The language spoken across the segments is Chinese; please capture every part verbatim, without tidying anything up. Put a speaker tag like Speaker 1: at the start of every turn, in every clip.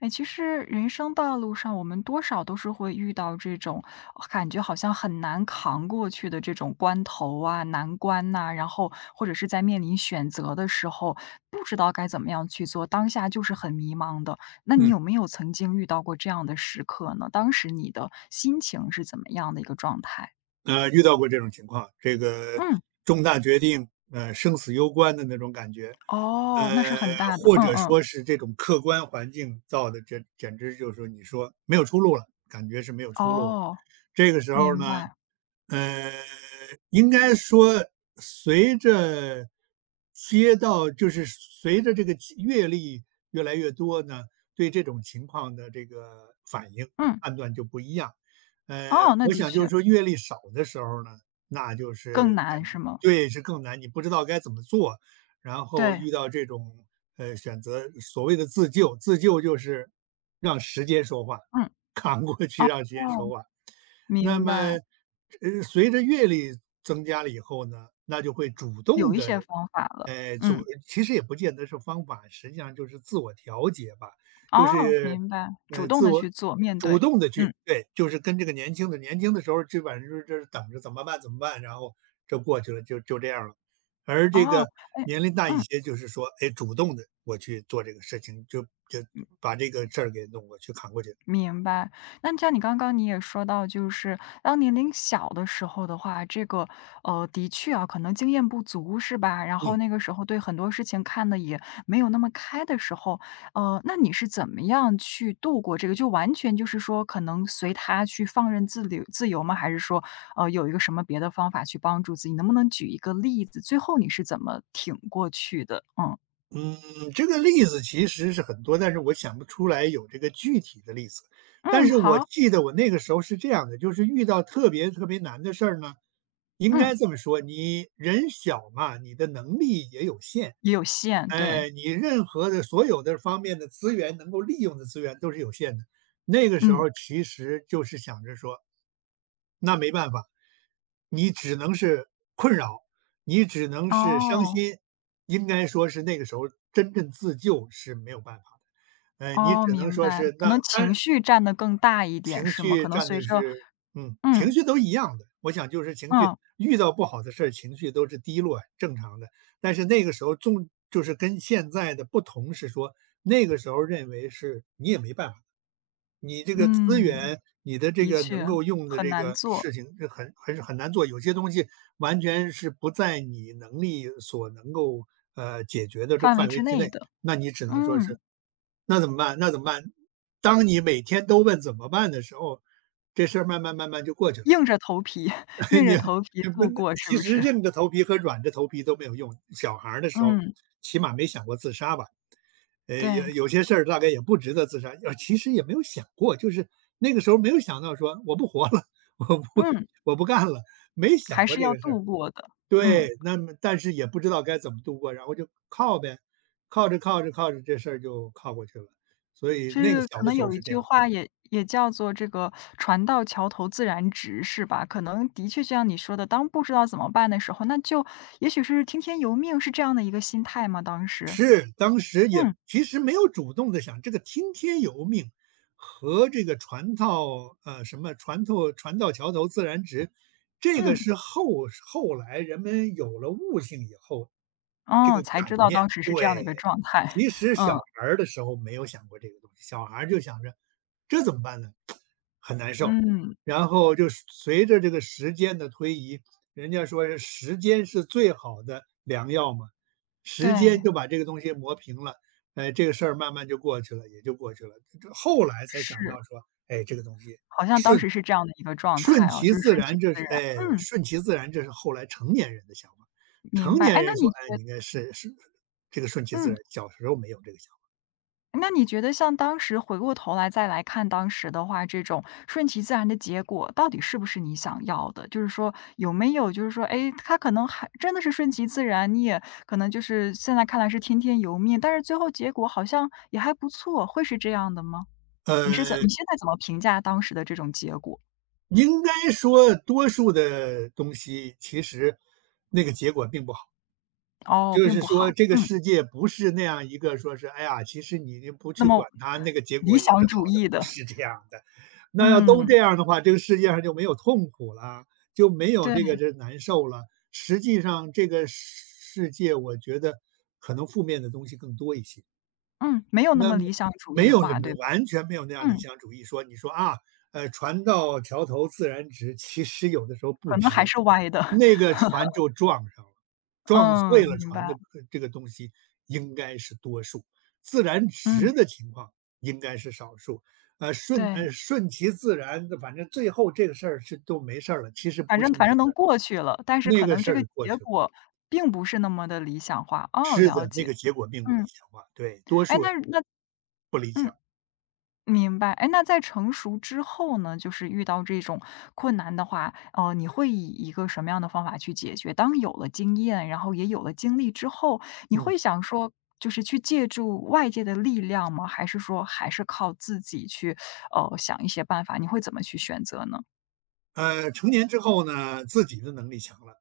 Speaker 1: 哎，其实人生道路上，我们多少都是会遇到这种呃感觉好像很难扛过去的这种关头啊、难关呐、然后或者是在面临选择的时候，不知道该怎么样去做，当下就是很迷茫的。那你
Speaker 2: 嗯，
Speaker 1: 有没有曾经遇到过这样的时刻呢？当时你的心情是怎么样的一个状态？
Speaker 2: 呃，遇到过这种情况，这个
Speaker 1: 嗯。
Speaker 2: 重大决定，呃，生死攸关的那种感觉，
Speaker 1: 哦，那是
Speaker 2: 呃，
Speaker 1: 很大的，
Speaker 2: 或
Speaker 1: 嗯
Speaker 2: 者
Speaker 1: 嗯。
Speaker 2: 说是这种客观环境造的，这简直就是说你说没有出路了，感觉是没有出路了。
Speaker 1: 哦，
Speaker 2: 这个时候
Speaker 1: 明
Speaker 2: 呢，
Speaker 1: 白。
Speaker 2: 呃，应该说随着街道，就是随着这个经阅历越来越多呢，对这种情况的这个反应
Speaker 1: 嗯。
Speaker 2: 判断就不一样。呃，
Speaker 1: 哦，那
Speaker 2: 我
Speaker 1: 的
Speaker 2: 想就
Speaker 1: 确
Speaker 2: 是说阅历少的时候呢，那就
Speaker 1: 更
Speaker 2: 是感
Speaker 1: 难是
Speaker 2: 觉
Speaker 1: 吗？
Speaker 2: 对，是更难，你不知道该怎么做，然后
Speaker 1: 对。
Speaker 2: 遇到这种呃选择，所谓的自救，自救就是让时间说话，
Speaker 1: 嗯。
Speaker 2: 扛过去
Speaker 1: 哦。
Speaker 2: 让时间说话。那
Speaker 1: 明白。
Speaker 2: 么，呃，随着阅历增加了以后呢，那就会主
Speaker 1: 有
Speaker 2: 动
Speaker 1: 一些
Speaker 2: 的，
Speaker 1: 方法了。
Speaker 2: 呃，主
Speaker 1: 嗯。
Speaker 2: 其实也不见得是方法，实际上就是自我调节吧，就
Speaker 1: 哦，
Speaker 2: 是
Speaker 1: 明白，主
Speaker 2: 呃，
Speaker 1: 动
Speaker 2: 自
Speaker 1: 的
Speaker 2: 我
Speaker 1: 去做，面
Speaker 2: 主
Speaker 1: 对。
Speaker 2: 动的
Speaker 1: 嗯。
Speaker 2: 去对，就是跟这个年轻的年轻的时候基本上就是就是等着怎么办怎么办，然后就过去了，就就这样了。而这个
Speaker 1: 哦，哎。
Speaker 2: 年龄大一
Speaker 1: 嗯。
Speaker 2: 些，就是说，哎，主动的我去做这个事情，就就把这个事儿给弄过去扛过去。
Speaker 1: 明白。那像你刚刚你也说到，就是当年龄小的时候的话，这个呃，的确啊，可能经验不足是吧？然后
Speaker 2: 嗯。
Speaker 1: 那个时候对很多事情看得也没有那么开的时候，呃，那你是怎么样去度过这个？就完全就是说，可能随他去放任自流自由吗？还是说，呃，有一个什么别的方法去帮助自己？能不能举一个例子？最后你是怎么挺过去的？嗯
Speaker 2: 嗯，这个例子其实是很多，但是我想不出来有这个具体的例子。但
Speaker 1: 嗯，
Speaker 2: 是我
Speaker 1: 好。
Speaker 2: 记得我那个时候是这样的，就是遇到特别特别难的事儿呢，应
Speaker 1: 嗯，
Speaker 2: 该这么说，你人小嘛，你的能力也有限，
Speaker 1: 也有限，对。
Speaker 2: 哎，你任何的所有的方面的资源能够利用的资源都是有限的。那个时
Speaker 1: 嗯。
Speaker 2: 候其实就是想着说，那没办法，你只能是困扰，你只能是伤
Speaker 1: 哦。
Speaker 2: 心，应该说是那个时候真正自救是没有办法的。呃，你
Speaker 1: 哦，
Speaker 2: 只能
Speaker 1: 明
Speaker 2: 说
Speaker 1: 白，
Speaker 2: 是
Speaker 1: 可
Speaker 2: 那
Speaker 1: 能
Speaker 2: 当
Speaker 1: 情
Speaker 2: 然
Speaker 1: 绪占的更大一点
Speaker 2: 情
Speaker 1: 是吗？可
Speaker 2: 绪
Speaker 1: 能
Speaker 2: 占
Speaker 1: 随
Speaker 2: 的
Speaker 1: 着
Speaker 2: 是嗯，情
Speaker 1: 嗯。
Speaker 2: 绪都一样的。我想就是情绪
Speaker 1: 嗯。
Speaker 2: 遇到不好的事儿，情绪都是低落，正常的。但是那个时候重就是跟现在的不同是说，那个时候认为是你也没办法，你这个资
Speaker 1: 嗯，
Speaker 2: 源，你的这
Speaker 1: 的
Speaker 2: 个能
Speaker 1: 确。
Speaker 2: 够用的
Speaker 1: 很
Speaker 2: 这
Speaker 1: 难
Speaker 2: 个
Speaker 1: 做。
Speaker 2: 事情是很很很难做，有些东西完全是不在你能力所能够呃解决的这个
Speaker 1: 范围
Speaker 2: 范围
Speaker 1: 之
Speaker 2: 之
Speaker 1: 内
Speaker 2: 内。
Speaker 1: 的。
Speaker 2: 那你只能说
Speaker 1: 嗯。
Speaker 2: 是那怎么办？那怎么办？当你每天都问怎么办的时候，这事儿慢慢慢慢就过去了。
Speaker 1: 硬着头皮 硬
Speaker 2: 你
Speaker 1: 着头皮
Speaker 2: 你不
Speaker 1: 度
Speaker 2: 能
Speaker 1: 过是
Speaker 2: 其
Speaker 1: 不
Speaker 2: 实
Speaker 1: 是？
Speaker 2: 硬着头皮和软着头皮都没有用。小孩儿的时候，
Speaker 1: 嗯。
Speaker 2: 起码没想过自杀吧？呃，有
Speaker 1: 对。
Speaker 2: 有些事儿大概也不值得自杀，呃，其实也没有想过，就是那个时候没有想到说我不活了，我不
Speaker 1: 嗯。
Speaker 2: 我不干了，没想
Speaker 1: 还
Speaker 2: 过
Speaker 1: 是
Speaker 2: 这
Speaker 1: 要
Speaker 2: 个事
Speaker 1: 度
Speaker 2: 儿。
Speaker 1: 过的。嗯。
Speaker 2: 对，那么但是也不知道该怎么度过，然后就靠呗，靠着靠着靠着这事儿就靠过去了，所以
Speaker 1: 这
Speaker 2: 那个
Speaker 1: 个
Speaker 2: 小
Speaker 1: 可
Speaker 2: 的
Speaker 1: 能
Speaker 2: 时候
Speaker 1: 有一
Speaker 2: 是这
Speaker 1: 句
Speaker 2: 样。的。
Speaker 1: 话也也叫做这个“船到桥头自然直”是吧？可能的确就像你说的，当不知道怎么办的时候，那就也许是听天由命，是这样的一个心态吗？当时？
Speaker 2: 是，当时也
Speaker 1: 嗯。
Speaker 2: 其实没有主动的想这个听天由命和这个船到呃，什么船头船到桥头自然直，这个
Speaker 1: 嗯。
Speaker 2: 是后后来人们有了悟性以后，这
Speaker 1: 哦，
Speaker 2: 个
Speaker 1: 才知
Speaker 2: 感
Speaker 1: 道
Speaker 2: 念。
Speaker 1: 当时是这样的一个
Speaker 2: 对，
Speaker 1: 状态。
Speaker 2: 其实小
Speaker 1: 嗯。
Speaker 2: 孩儿的时候没有想过这个东西，小孩儿就想着这怎么办呢？很难受。
Speaker 1: 嗯。
Speaker 2: 然后就是随着这个时间的推移，人家说是时间是最好的良药嘛。时间
Speaker 1: 对。
Speaker 2: 就把这个东西磨平了，哎，这个事儿慢慢就过去了，也就过去了。这后来才想
Speaker 1: 是。
Speaker 2: 到说，哎，这个东西
Speaker 1: 好像当
Speaker 2: 顺
Speaker 1: 时是这样的一个状态
Speaker 2: 顺
Speaker 1: 哦，
Speaker 2: 其
Speaker 1: 就是
Speaker 2: 自
Speaker 1: 顺其
Speaker 2: 然，这
Speaker 1: 自然。
Speaker 2: 是哎，
Speaker 1: 嗯，
Speaker 2: 顺其自然，这是后来成年人的想法。
Speaker 1: 明
Speaker 2: 成
Speaker 1: 白。哎，
Speaker 2: 年
Speaker 1: 那
Speaker 2: 人说，
Speaker 1: 你觉
Speaker 2: 哎，你应该是是这个顺其自
Speaker 1: 嗯，
Speaker 2: 然，小时候没有这个想法。
Speaker 1: 那你觉得像当时回过头来再来看当时的话，这种顺其自然的结果到底是不是你想要的？就是说有没有就是说，哎，他可能还真的是顺其自然，你也可能就是现在看来是听天由命，但是最后结果好像也还不错，会是这样的吗？你是怎你
Speaker 2: 呃，
Speaker 1: 现在怎么评价当时的这种结果？
Speaker 2: 应该说多数的东西其实那个结果并不好。
Speaker 1: 哦，
Speaker 2: 就
Speaker 1: 并
Speaker 2: 是
Speaker 1: 不
Speaker 2: 说
Speaker 1: 好。
Speaker 2: 这个
Speaker 1: 嗯。
Speaker 2: 世界不是那样一个说是，哎呀，其实你不
Speaker 1: 那
Speaker 2: 去
Speaker 1: 么
Speaker 2: 管它，那个结
Speaker 1: 理
Speaker 2: 果也
Speaker 1: 想
Speaker 2: 是
Speaker 1: 主
Speaker 2: 好的，
Speaker 1: 义
Speaker 2: 不
Speaker 1: 的。
Speaker 2: 是这样的。那要都
Speaker 1: 嗯。
Speaker 2: 这样的话，这个世界上就没有痛苦了，就没有
Speaker 1: 对。
Speaker 2: 这个这难受了。实际上这个世界，我觉得可能负面的东西更多一些。
Speaker 1: 嗯，没有那
Speaker 2: 那
Speaker 1: 么
Speaker 2: 么
Speaker 1: 理想主义
Speaker 2: 没有那
Speaker 1: 化，
Speaker 2: 么
Speaker 1: 对吧？
Speaker 2: 完全没有那样理
Speaker 1: 嗯。
Speaker 2: 想主义说，你说啊，呃，船到桥头自然直，其实有的时候不
Speaker 1: 可能还
Speaker 2: 直，
Speaker 1: 是歪的。
Speaker 2: 那 个船就撞上了，撞
Speaker 1: 嗯，
Speaker 2: 碎了
Speaker 1: 明
Speaker 2: 船
Speaker 1: 白。
Speaker 2: 的呃这个东西应该是多数，自然
Speaker 1: 嗯。
Speaker 2: 直的情况应该是少数。呃，顺
Speaker 1: 对。
Speaker 2: 呃顺其自然的，反正最后这个事儿是都没事儿了。其实
Speaker 1: 反
Speaker 2: 不
Speaker 1: 正
Speaker 2: 是
Speaker 1: 反
Speaker 2: 没
Speaker 1: 正
Speaker 2: 事
Speaker 1: 能
Speaker 2: 儿，
Speaker 1: 过去了，但是
Speaker 2: 那
Speaker 1: 可
Speaker 2: 个
Speaker 1: 能
Speaker 2: 事
Speaker 1: 这个
Speaker 2: 儿过
Speaker 1: 结
Speaker 2: 去了。
Speaker 1: 果并不是那么的理想化。哦，
Speaker 2: 是
Speaker 1: 了
Speaker 2: 的，那
Speaker 1: 解。
Speaker 2: 个结果并不理
Speaker 1: 嗯。
Speaker 2: 想化，对，多
Speaker 1: 哎，
Speaker 2: 数
Speaker 1: 那那
Speaker 2: 不理想。
Speaker 1: 嗯。明白。哎，那在成熟之后呢，就是遇到这种困难的话，呃，你会以一个什么样的方法去解决？当有了经验，然后也有了经历之后，你
Speaker 2: 嗯。
Speaker 1: 会想说，就是去借助外界的力量吗？还是说还是靠自己去，呃，想一些办法？你会怎么去选择呢？
Speaker 2: 呃，成年之后呢，自己的能力强了，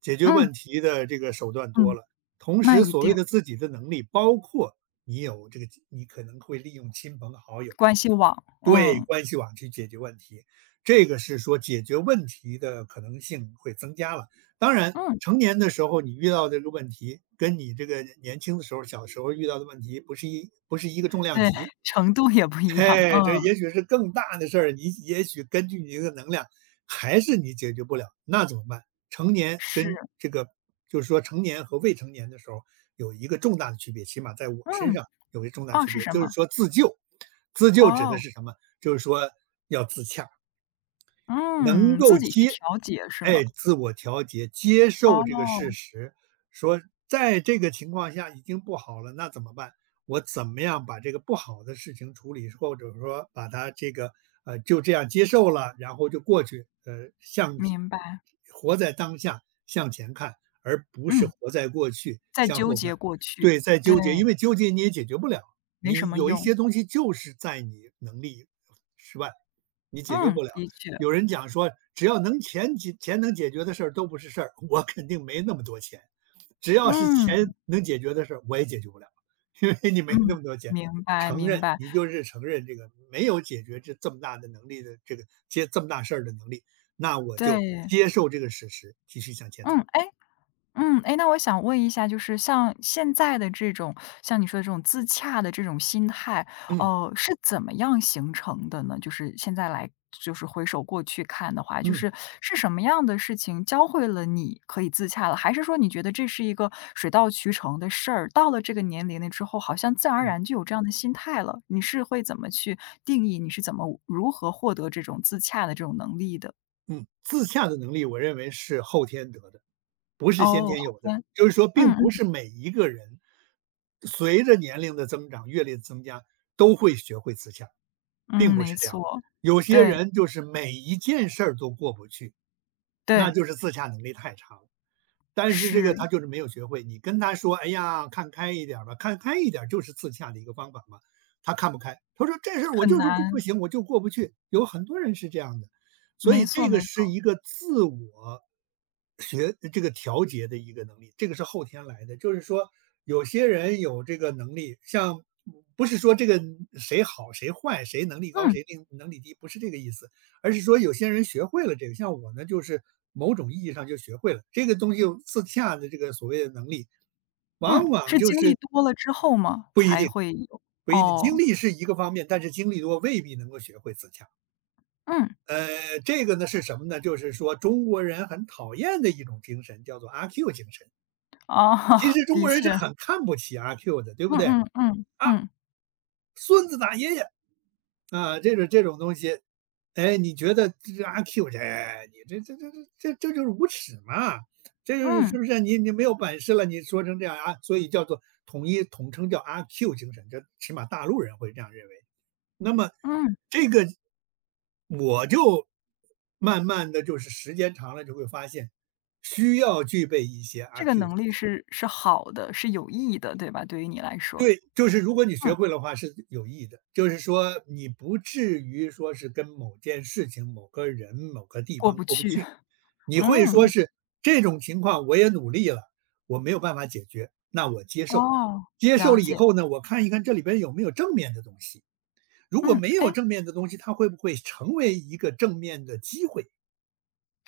Speaker 2: 解决
Speaker 1: 嗯
Speaker 2: 问题的这个手段多
Speaker 1: 嗯。
Speaker 2: 了。同
Speaker 1: 那
Speaker 2: 时，
Speaker 1: 一
Speaker 2: 所
Speaker 1: 定。
Speaker 2: 谓的自己的能力，包括你有这个，你可能会利用亲朋好友
Speaker 1: 关系网。
Speaker 2: 对
Speaker 1: 嗯
Speaker 2: 关系网去解决问题，这个是说解决问题的可能性会增加了。当然，
Speaker 1: 嗯。
Speaker 2: 成年的时候你遇到的这个问题，跟你这个年轻的时候、小时候遇到的问题不是一不是一个重 量
Speaker 1: 对。
Speaker 2: 级，
Speaker 1: 程度也不 一样。
Speaker 2: 嘿，这
Speaker 1: 嗯。
Speaker 2: 也许是更大的事儿，你也许根据你的能量，还是你解决不了，那怎么办？成年
Speaker 1: 是。
Speaker 2: 跟这个就是说成年和未成年的时候有一个重大的区别，起码在我身
Speaker 1: 嗯。
Speaker 2: 上有一个重大
Speaker 1: 哦，
Speaker 2: 区
Speaker 1: 是
Speaker 2: 别，
Speaker 1: 什
Speaker 2: 就是
Speaker 1: 么？
Speaker 2: 说自救。自救指的
Speaker 1: 哦。
Speaker 2: 是什么？就是说要自洽，能
Speaker 1: 嗯，自
Speaker 2: 够
Speaker 1: 己去
Speaker 2: 接
Speaker 1: 调节是吗？
Speaker 2: 哎，自我调节，接受这个事
Speaker 1: 哦。
Speaker 2: 实，说在这个情况下已经不好了，那怎么办？我怎么样把这个不好的事情处理，或者说把它这个呃就这样接受了，然后就过去，呃，向
Speaker 1: 明白。
Speaker 2: 活在当下向前看，而不是
Speaker 1: 嗯。
Speaker 2: 活在过去
Speaker 1: 在
Speaker 2: 向
Speaker 1: 纠
Speaker 2: 后看。
Speaker 1: 结过去。
Speaker 2: 对，在
Speaker 1: 对。
Speaker 2: 纠结，因为纠结你也解决不了，
Speaker 1: 没什
Speaker 2: 你
Speaker 1: 么
Speaker 2: 有一
Speaker 1: 用。
Speaker 2: 些东西就是在你能力之外，你解决
Speaker 1: 嗯，
Speaker 2: 不了。
Speaker 1: 的确。
Speaker 2: 有人讲说，只要能钱解钱能解决的事儿都不是事儿，我肯定没那么多钱。只要是
Speaker 1: 嗯。
Speaker 2: 钱能解决的事儿，我也解决不了，因为你没那
Speaker 1: 嗯。
Speaker 2: 么多钱。
Speaker 1: 明白
Speaker 2: 承
Speaker 1: 明
Speaker 2: 认，
Speaker 1: 白。
Speaker 2: 你就是承认这个没有解决这这么大的能力的这个接这么大事儿的能力，那我就
Speaker 1: 对。
Speaker 2: 接受这个事实，继续向前
Speaker 1: 嗯。
Speaker 2: 走。
Speaker 1: 哎。嗯。哎，那我想问一下，就是像现在的这种像你说的这种自洽的这种心态，
Speaker 2: 嗯
Speaker 1: 呃，是怎么样形成的呢？就是现在来就是回首过去看的话，就
Speaker 2: 嗯
Speaker 1: 是是什么样的事情教会了你可以自洽了？还是说你觉得这是一个水到渠成的事儿，到了这个年龄了之后，好像自然而
Speaker 2: 嗯
Speaker 1: 然就有这样的心态了？你是会怎么去定义？你是怎么如何获得这种自洽的这种能力的？
Speaker 2: 嗯，自洽的能力，我认为是后天得的，不是先
Speaker 1: 哦，
Speaker 2: 天
Speaker 1: 好
Speaker 2: 有的，
Speaker 1: 宽。
Speaker 2: 就是说
Speaker 1: 嗯
Speaker 2: 并不
Speaker 1: 嗯
Speaker 2: 是每一个人随着年龄的增长、阅历的增加都会学会自洽，并
Speaker 1: 嗯。
Speaker 2: 不
Speaker 1: 没
Speaker 2: 是这样
Speaker 1: 错。
Speaker 2: 的。有些
Speaker 1: 对
Speaker 2: 人就是每一件事儿都过不去，那
Speaker 1: 对。
Speaker 2: 就是自洽能力太差了。但是这个
Speaker 1: 是。
Speaker 2: 他就是没有学会，你跟他说："哎呀，看开一点儿吧，看开一点儿就是自洽的一个方法嘛。"他看不开，他说："这事儿我
Speaker 1: 很
Speaker 2: 就是过不
Speaker 1: 难。
Speaker 2: 行，我就过不去。"有很多人是这样的，所
Speaker 1: 没
Speaker 2: 以
Speaker 1: 错
Speaker 2: 这个
Speaker 1: 没
Speaker 2: 是
Speaker 1: 错。
Speaker 2: 一个自我学这个调节的一个能力，这个是后天来的。就是说，有些人有这个能力，像不是说这个谁好谁坏，谁能力高
Speaker 1: 嗯。
Speaker 2: 谁能能力低，不是这个意思，而是说有些人学会了这个，像我呢，就是某种意义上就学会了这个东西，自洽的这个所谓的能力，往
Speaker 1: 嗯，
Speaker 2: 往
Speaker 1: 是
Speaker 2: 就
Speaker 1: 经历
Speaker 2: 是
Speaker 1: 多了之后嘛，
Speaker 2: 不一
Speaker 1: 才
Speaker 2: 定，
Speaker 1: 会有。
Speaker 2: 不一定，经
Speaker 1: 哦。
Speaker 2: 历是一个方面，但是经历多未必能够学会自洽。
Speaker 1: 嗯。
Speaker 2: 呃，这个呢是什么呢？就是说中国人很讨厌的一种精神，叫做阿 Q 精神。
Speaker 1: 哦，
Speaker 2: 其 实中
Speaker 1: 的
Speaker 2: 国人是
Speaker 1: 确。
Speaker 2: 很看不起阿 Q 的，对不
Speaker 1: 嗯
Speaker 2: 对？
Speaker 1: 嗯嗯。
Speaker 2: 啊，
Speaker 1: 嗯。
Speaker 2: 孙子打爷爷，啊，这种这种东西，哎，你觉得这阿 Q 这，你这这这这这这就是无耻嘛？这就是
Speaker 1: 嗯。
Speaker 2: 是不是你你没有本事了？你说成这样啊，所以叫做统一统称叫阿 Q 精神，这起码大陆人会这样认为。那么
Speaker 1: 嗯。
Speaker 2: 这个我就慢慢的就是时间长了就会发现，需要具备一些
Speaker 1: 这
Speaker 2: 阿
Speaker 1: 个
Speaker 2: Q 精
Speaker 1: 能力
Speaker 2: 神。
Speaker 1: 是是好的，是有意义的，对吧？对于你来说。
Speaker 2: 对，就是如果你学
Speaker 1: 嗯。
Speaker 2: 会的话是有益的，就是说你不至于说是跟某件事情、某个人、某个地
Speaker 1: 过
Speaker 2: 方
Speaker 1: 不
Speaker 2: 过不
Speaker 1: 去。
Speaker 2: 去，你会说
Speaker 1: 嗯。
Speaker 2: 是这种情况我也努力了，我没有办法解决，那我接受，
Speaker 1: 哦，
Speaker 2: 接受
Speaker 1: 了
Speaker 2: 了以
Speaker 1: 解。
Speaker 2: 后呢，我看一看这里边有没有正面的东西，如果
Speaker 1: 嗯。
Speaker 2: 没有
Speaker 1: 哎，
Speaker 2: 正面的东西，它会不会成为一个正面的机会？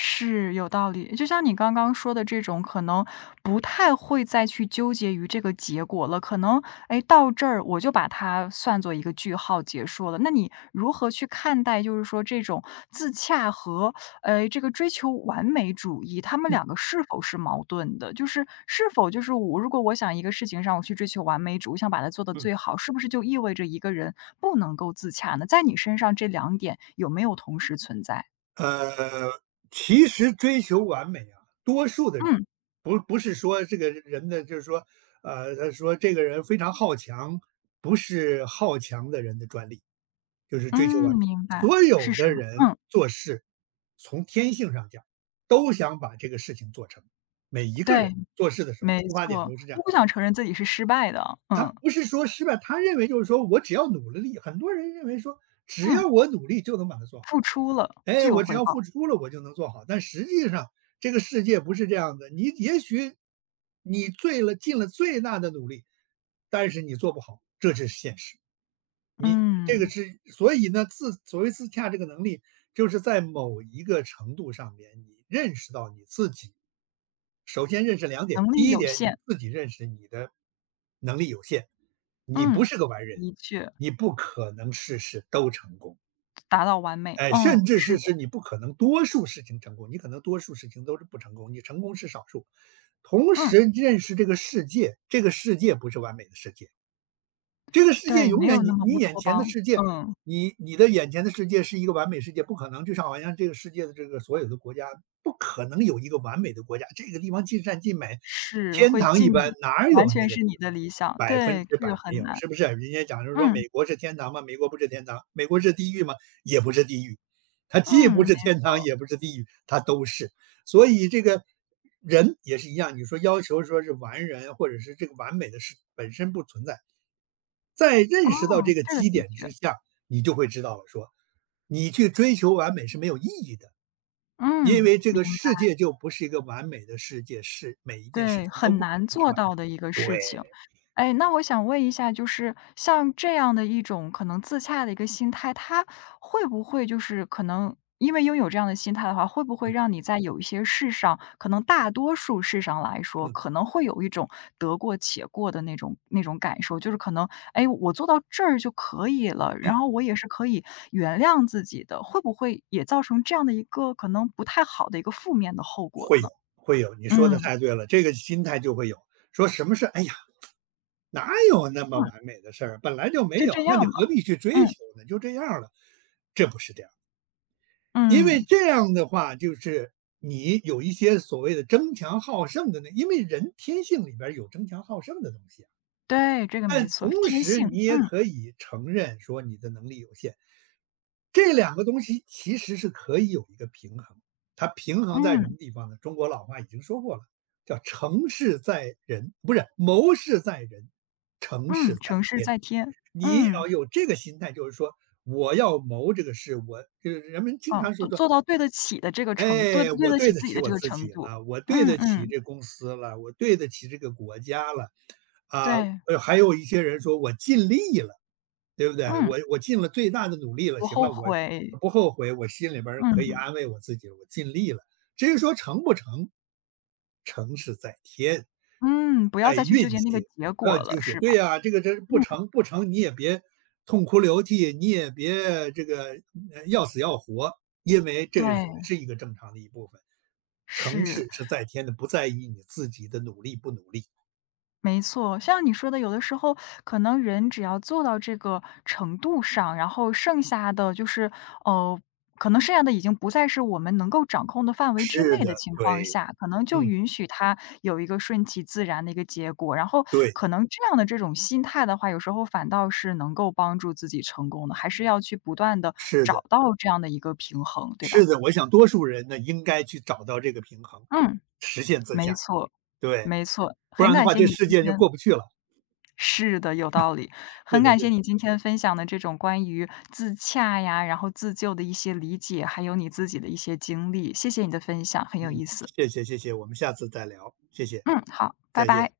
Speaker 1: 是，有道理。就像你刚刚说的这种，可能不太会再去纠结于这个结果了。可能，哎，到这儿我就把它算作一个句号结束了。那你如何去看待，就是说这种自洽和呃这个追求完美主义，他们
Speaker 2: 嗯。
Speaker 1: 两个是否是矛盾的？就是是否就是我如果我想一个事情上我去追求完美主义，想把它做得
Speaker 2: 嗯。
Speaker 1: 最好，是不是就意味着一个人不能够自洽呢？在你身上这两点有没有同时存在？
Speaker 2: 呃，其实追求完美啊，多数的人，
Speaker 1: 嗯。
Speaker 2: 不不是说这个人的，就是说，呃，他说这个人非常好强，不是好强的人的专利，就是追求
Speaker 1: 嗯，
Speaker 2: 完美。
Speaker 1: 明白，
Speaker 2: 所
Speaker 1: 是
Speaker 2: 有
Speaker 1: 什
Speaker 2: 的
Speaker 1: 么？
Speaker 2: 人
Speaker 1: 嗯。
Speaker 2: 做事，从天性上讲，都想把这个事情做成。每一个人
Speaker 1: 对，
Speaker 2: 做事的时候，
Speaker 1: 没
Speaker 2: 出发点
Speaker 1: 错，
Speaker 2: 都是这样。
Speaker 1: 都不想承认自己是失败的。
Speaker 2: 他
Speaker 1: 嗯。
Speaker 2: 不是说失败，他认为就是说我只要努了力。很多人认为说，只
Speaker 1: 嗯。
Speaker 2: 要我努力就能把它做
Speaker 1: 付
Speaker 2: 好。
Speaker 1: 出了就
Speaker 2: 哎，
Speaker 1: 有
Speaker 2: 我只
Speaker 1: 回
Speaker 2: 要
Speaker 1: 报。
Speaker 2: 付出了，我就能做好。但实际上，这个世界不是这样的。你也许你最了尽了最大的努力，但是你做不好，这就是现实。你这个
Speaker 1: 嗯。
Speaker 2: 是，所以呢，自所谓自洽这个能力，就是在某一个程度上面，你认识到你自己。首先认识两点，
Speaker 1: 能
Speaker 2: 第
Speaker 1: 力
Speaker 2: 一
Speaker 1: 有
Speaker 2: 点，你
Speaker 1: 限。
Speaker 2: 自己认识你的能力有限，你不
Speaker 1: 嗯，
Speaker 2: 是个完人，
Speaker 1: 的确。
Speaker 2: 你不可能事事都成功。
Speaker 1: 达到完美。
Speaker 2: 哎，
Speaker 1: 嗯，
Speaker 2: 甚至
Speaker 1: 是
Speaker 2: 是
Speaker 1: 的。
Speaker 2: 是你不可能多数事情成功，你可能多数事情都是不成功，你成功是少数。同
Speaker 1: 嗯。
Speaker 2: 时认识这个世界，这个世界不是完美的世界。这个世界
Speaker 1: 对，没
Speaker 2: 永
Speaker 1: 有
Speaker 2: 远
Speaker 1: 那
Speaker 2: 你
Speaker 1: 么乌
Speaker 2: 你眼
Speaker 1: 托
Speaker 2: 前的
Speaker 1: 邦。
Speaker 2: 世界，
Speaker 1: 嗯。
Speaker 2: 你你的眼前的世界是一个完美世界，不可能。就像好像这个世界的这个所有的国家，不可能有一个完美的国家。这个地方尽善尽美，
Speaker 1: 是
Speaker 2: 天
Speaker 1: 会
Speaker 2: 堂一
Speaker 1: 尽
Speaker 2: 般，
Speaker 1: 你
Speaker 2: 哪
Speaker 1: 完
Speaker 2: 有那
Speaker 1: 全
Speaker 2: 个
Speaker 1: 是
Speaker 2: 地
Speaker 1: 你的
Speaker 2: 方
Speaker 1: 理想，
Speaker 2: 百分
Speaker 1: 对，
Speaker 2: 之
Speaker 1: 这
Speaker 2: 百
Speaker 1: 个
Speaker 2: 没
Speaker 1: 很
Speaker 2: 有？
Speaker 1: 难。
Speaker 2: 是不是？人家讲就是说，
Speaker 1: 嗯。
Speaker 2: 美国是天堂吗？美国不是天堂，美国是地狱吗？也不是地狱，它既
Speaker 1: 嗯，
Speaker 2: 不
Speaker 1: 没
Speaker 2: 是天堂，也不是地狱，它都是。所以这个。人也是一样，你说要求说是完人，或者是这个完美的事本身不存在，在认识到
Speaker 1: 哦，
Speaker 2: 这个
Speaker 1: 这个的
Speaker 2: 基点
Speaker 1: 确。
Speaker 2: 之下，你就会知道了说，你去追求完美是没有意义的，因
Speaker 1: 嗯，
Speaker 2: 为这
Speaker 1: 明
Speaker 2: 个世界就不是一个完美的世界，是每一件事
Speaker 1: 对，
Speaker 2: 情都
Speaker 1: 很
Speaker 2: 不可
Speaker 1: 难
Speaker 2: 能是
Speaker 1: 做
Speaker 2: 完美
Speaker 1: 到
Speaker 2: 的。
Speaker 1: 的一个事
Speaker 2: 对，
Speaker 1: 情。哎，那我想问一下，就是像这样的一种可能自洽的一个心态，它会不会就是可能因为拥有这样的心态的话，会不会
Speaker 2: 嗯
Speaker 1: 让你在有一些事上，可能大多数事上来说，
Speaker 2: 嗯
Speaker 1: 可能会有一种得过且过的那种那种感受，就是可能，哎，我做到这儿就可以了，然
Speaker 2: 嗯，
Speaker 1: 后我也是可以原谅自己的，会不会也造成这样的一个可能不太好的一个负面的后果
Speaker 2: 会有
Speaker 1: 呢？
Speaker 2: 会有，你说的
Speaker 1: 嗯。
Speaker 2: 太对了，这个心态就会有。说什么事？哎呀，哪有那么完美的事儿？本来就没
Speaker 1: 就
Speaker 2: 有，
Speaker 1: 这
Speaker 2: 那
Speaker 1: 样
Speaker 2: 你
Speaker 1: 吧。
Speaker 2: 何必去追
Speaker 1: 嗯。
Speaker 2: 求呢？就这样了，这不是这样。因为
Speaker 1: 嗯。
Speaker 2: 这样的话，就是你有一些所谓的争强好胜的那，因为人天性里边儿有争强好胜的东西啊，
Speaker 1: 对，这个没
Speaker 2: 但
Speaker 1: 错，
Speaker 2: 同
Speaker 1: 天
Speaker 2: 时
Speaker 1: 性。
Speaker 2: 你也
Speaker 1: 嗯。
Speaker 2: 可以承认说你的能力有限，这两个东西其实是可以有一个平衡。它平衡在什
Speaker 1: 嗯。
Speaker 2: 么地方呢？中国老话已经说过了，叫成事在人，不是谋事在人，成事
Speaker 1: 嗯。
Speaker 2: 在
Speaker 1: 成事
Speaker 2: 天。
Speaker 1: 在天。
Speaker 2: 你
Speaker 1: 嗯。
Speaker 2: 要有这个心态，就是说我要谋这个事，我就是人们经
Speaker 1: 哦，
Speaker 2: 常说
Speaker 1: 做
Speaker 2: 说
Speaker 1: 做到对得起的这个程对
Speaker 2: 哎，
Speaker 1: 对
Speaker 2: 我
Speaker 1: 得起
Speaker 2: 对得
Speaker 1: 自己
Speaker 2: 起
Speaker 1: 的这
Speaker 2: 我
Speaker 1: 个
Speaker 2: 自
Speaker 1: 程
Speaker 2: 己
Speaker 1: 度。
Speaker 2: 了，我对
Speaker 1: 嗯
Speaker 2: 得起
Speaker 1: 嗯。
Speaker 2: 这公司了，我对得起这个国家了，啊，
Speaker 1: 对。
Speaker 2: 呃，还有一些人说我尽力了，对不对？
Speaker 1: 嗯。
Speaker 2: 我我尽了最大的努力了，
Speaker 1: 不
Speaker 2: 行
Speaker 1: 后
Speaker 2: 了，
Speaker 1: 悔。
Speaker 2: 我不后悔，我心里边儿可以
Speaker 1: 嗯。
Speaker 2: 安慰我自己了，我尽力了。至于说成不成，成是在天，
Speaker 1: 嗯，不要
Speaker 2: 在
Speaker 1: 再去
Speaker 2: 运
Speaker 1: 纠结那个
Speaker 2: 气。
Speaker 1: 结
Speaker 2: 不要
Speaker 1: 果了，
Speaker 2: 纠结，
Speaker 1: 是吧？
Speaker 2: 对呀，这个这
Speaker 1: 嗯。
Speaker 2: 不成不成，你也别痛哭流涕，你也别这个呃要死要活，因为这个也
Speaker 1: 对。
Speaker 2: 是一个正常的一部分。成
Speaker 1: 是。
Speaker 2: 事是在天的，不在于你自己的努力不努力。
Speaker 1: 没错，像你说的，有的时候可能人只要做到这个程度上，然后剩下的就是，呃，可能剩下的已经不再是我们能够掌控的范围之
Speaker 2: 是
Speaker 1: 内的
Speaker 2: 的，
Speaker 1: 情况
Speaker 2: 对，
Speaker 1: 下，可能就
Speaker 2: 嗯，
Speaker 1: 允许它有一个顺其自然的一个结果。然后
Speaker 2: 对，
Speaker 1: 可能这样的这种心态的话，有时候反倒是能够帮助自己成功的，还是要去不断的
Speaker 2: 是
Speaker 1: 找
Speaker 2: 的，
Speaker 1: 到这样的一个平衡，对吧？
Speaker 2: 是的。我想多数人呢，应该去找到这个平衡，
Speaker 1: 嗯。
Speaker 2: 实现自
Speaker 1: 没
Speaker 2: 洽。
Speaker 1: 错，
Speaker 2: 对，
Speaker 1: 没错，
Speaker 2: 不
Speaker 1: 很
Speaker 2: 然的
Speaker 1: 感
Speaker 2: 话，
Speaker 1: 谢
Speaker 2: 这
Speaker 1: 你今
Speaker 2: 世界就
Speaker 1: 天
Speaker 2: 过不去了。
Speaker 1: 是的，有道理。
Speaker 2: 是
Speaker 1: 很
Speaker 2: 的，
Speaker 1: 感
Speaker 2: 是
Speaker 1: 谢
Speaker 2: 的，
Speaker 1: 你今天分享的这种关于自洽呀，然后自救的一些理解，还有你自己的一些经历，谢谢你的分享，很有
Speaker 2: 嗯，
Speaker 1: 意思。
Speaker 2: 谢谢，谢谢，我们下次再聊，谢谢，
Speaker 1: 嗯，好，拜
Speaker 2: 再
Speaker 1: 拜。
Speaker 2: 见。